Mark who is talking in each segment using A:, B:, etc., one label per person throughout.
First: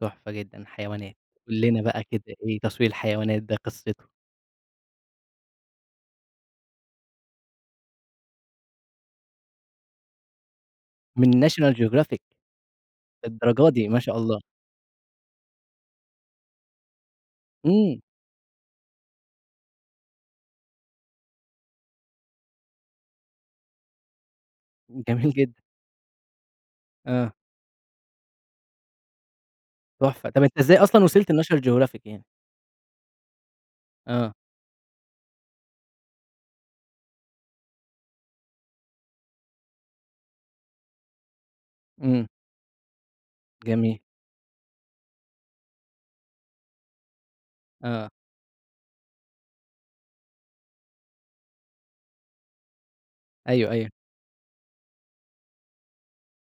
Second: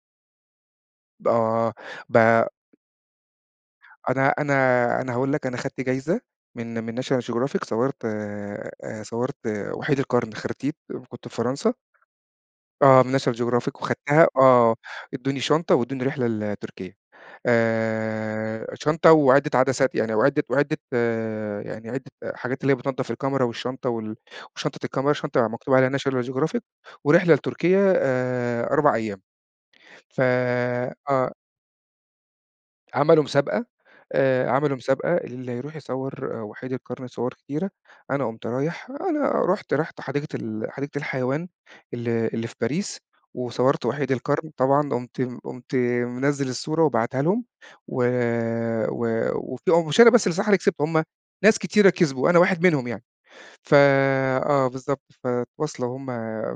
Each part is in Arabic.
A: تحفة جدًا، حيوانات، قُل
B: آه،
A: لنا بقى كده
B: ب
A: إيه تصوير الحيوانات ده، إيه قِصّتُه؟
B: أنا أنا أنا هاقول لك، أنا خَدت جايزة من من National Geographic صوَّرت آآ، صوَّرت وحيد القرن، خرتيت كنت في
A: من
B: فرنسا.
A: National Geographic،
B: آه، من National
A: للدرجة
B: Geographic
A: دي! ما شاء
B: وخدتها،
A: الله.
B: آه، ادّوني شنطة وادّوني رحلة لتركيا،
A: امم.
B: آآ، شنطة وعِدَّة عدسات يعني وعِدّة وعِدّة يعني عِدَّة حاجات اللي هي بِتنضَّف الكاميرا والشّنطة وال وشنطة الكاميرا،
A: جميل
B: شنطة
A: جدًا.
B: مكتوب عليها National Geographic ورحلة
A: آه.
B: لتركيا آآ 4 أيام. ف
A: تحفة، طب أنت إزاي أصلًا وصلت
B: آه.
A: لNational Geographic يعني؟
B: عملوا مسابقة،
A: آه.
B: آآ عملوا مسابقة اللي يروح يصوَّر آآ، وحيد القرن صور كتيرة، أنا قُمت رايح أنا رحُت رحُت حديقة ال حديقة الحيوان، ال
A: امم.
B: اللي في باريس، وصورت
A: جميل.
B: وحيد القرن، طبعًا قُمت قُمت منزل الصورة وباعتها لهُم، و
A: آه.
B: و وفيه مش أنا بس اللي بصراحة كسبت، هُم ناس كتيرة كسبوا، أنا واحد منهم يعني،
A: أيوه،
B: ف
A: أيوه.
B: آه بالضبط، فتواصلوا هُم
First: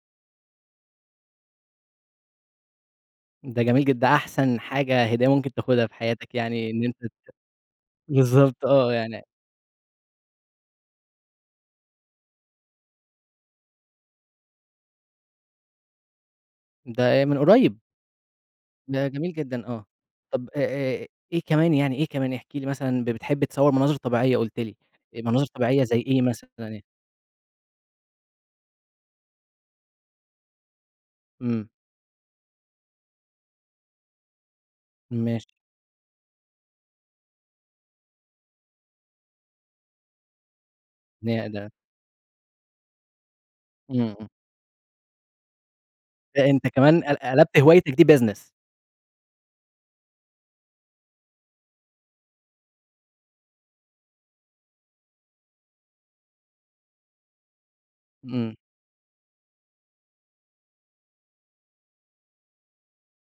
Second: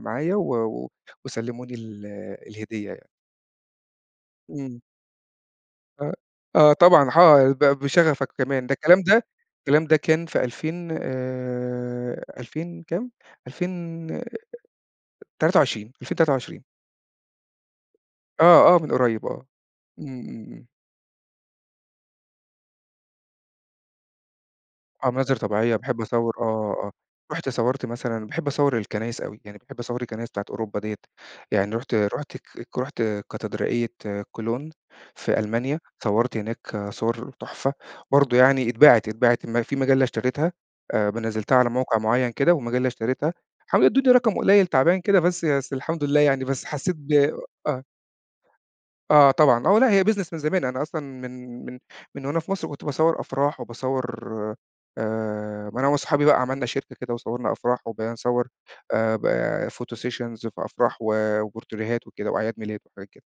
B: معايا و و وسَلَّموني ال الهدية يعني.
A: ده جميل جدًا، ده أحسن
B: امم.
A: حاجة هدية ممكن تاخدها في
B: أ
A: حياتك يعني
B: آه
A: إن أنت
B: طبعًا،
A: ت
B: حا ب بشغفك
A: بالضبط
B: كمان، ده
A: آه،
B: الكلام
A: يعني
B: ده الكلام ده كان في 2000 آآ 2000 كام؟ 2000 23 2023.
A: ده آآ من قريب؟
B: آه، آه، من
A: ده
B: قريب
A: جميل
B: آه،
A: جدًا آه،
B: امم، امم،
A: طب أ
B: امم.
A: أ إيه كمان يعني، إيه كمان احكِ لي مثلًا، ب بتحب تصور مناظر طبيعية قُلت لي،
B: آه، مناظر
A: مناظر
B: طبيعية،
A: طبيعية زي
B: باحب
A: إيه
B: أصور آه،
A: مثلًا يعني؟
B: آه، رُحت صورت مثلًا باحب أصَوَّر الكنايس أوي، يعني باحب أصَوَّر الكنايس بتاعة أوروبا ديّة،
A: امم.
B: يعني رحُت رحُت ك رحُت كاتدرائية كولون في
A: ماشي.
B: ألمانيا، صَوَّرت هناك صور تحفة برضه يعني، اتباعت اتباعت ما في مجلة اشترِتها، آآ م نزّلتها على
A: نهدى.
B: موقع مُعيّن كده، ومجلة اشترِتها، حاولوا
A: امم،
B: يدوني
A: امم.
B: رقم قليل تعبان كده بس بس الحمد لله يعني،
A: ده
B: بس
A: أنت
B: حسّيت
A: كمان
B: ب
A: قل قلبت
B: آه.
A: هوايتك دي Business.
B: آه طبعًا، آه، لأ، هي Business من زمان، أنا أصلًا من من من وأنا في مصر كنت باصَوَّر أفراح وباصَوَّر آآ، ما أنا وصحابي بقى عملنا شركة كده وصوَّرنا أفراح وبقينا نصوَّر،
A: امم.
B: آآ با Photo Sessions في أفراح وبورتريهات وكده، وأعياد ميلاد وحاجات كده.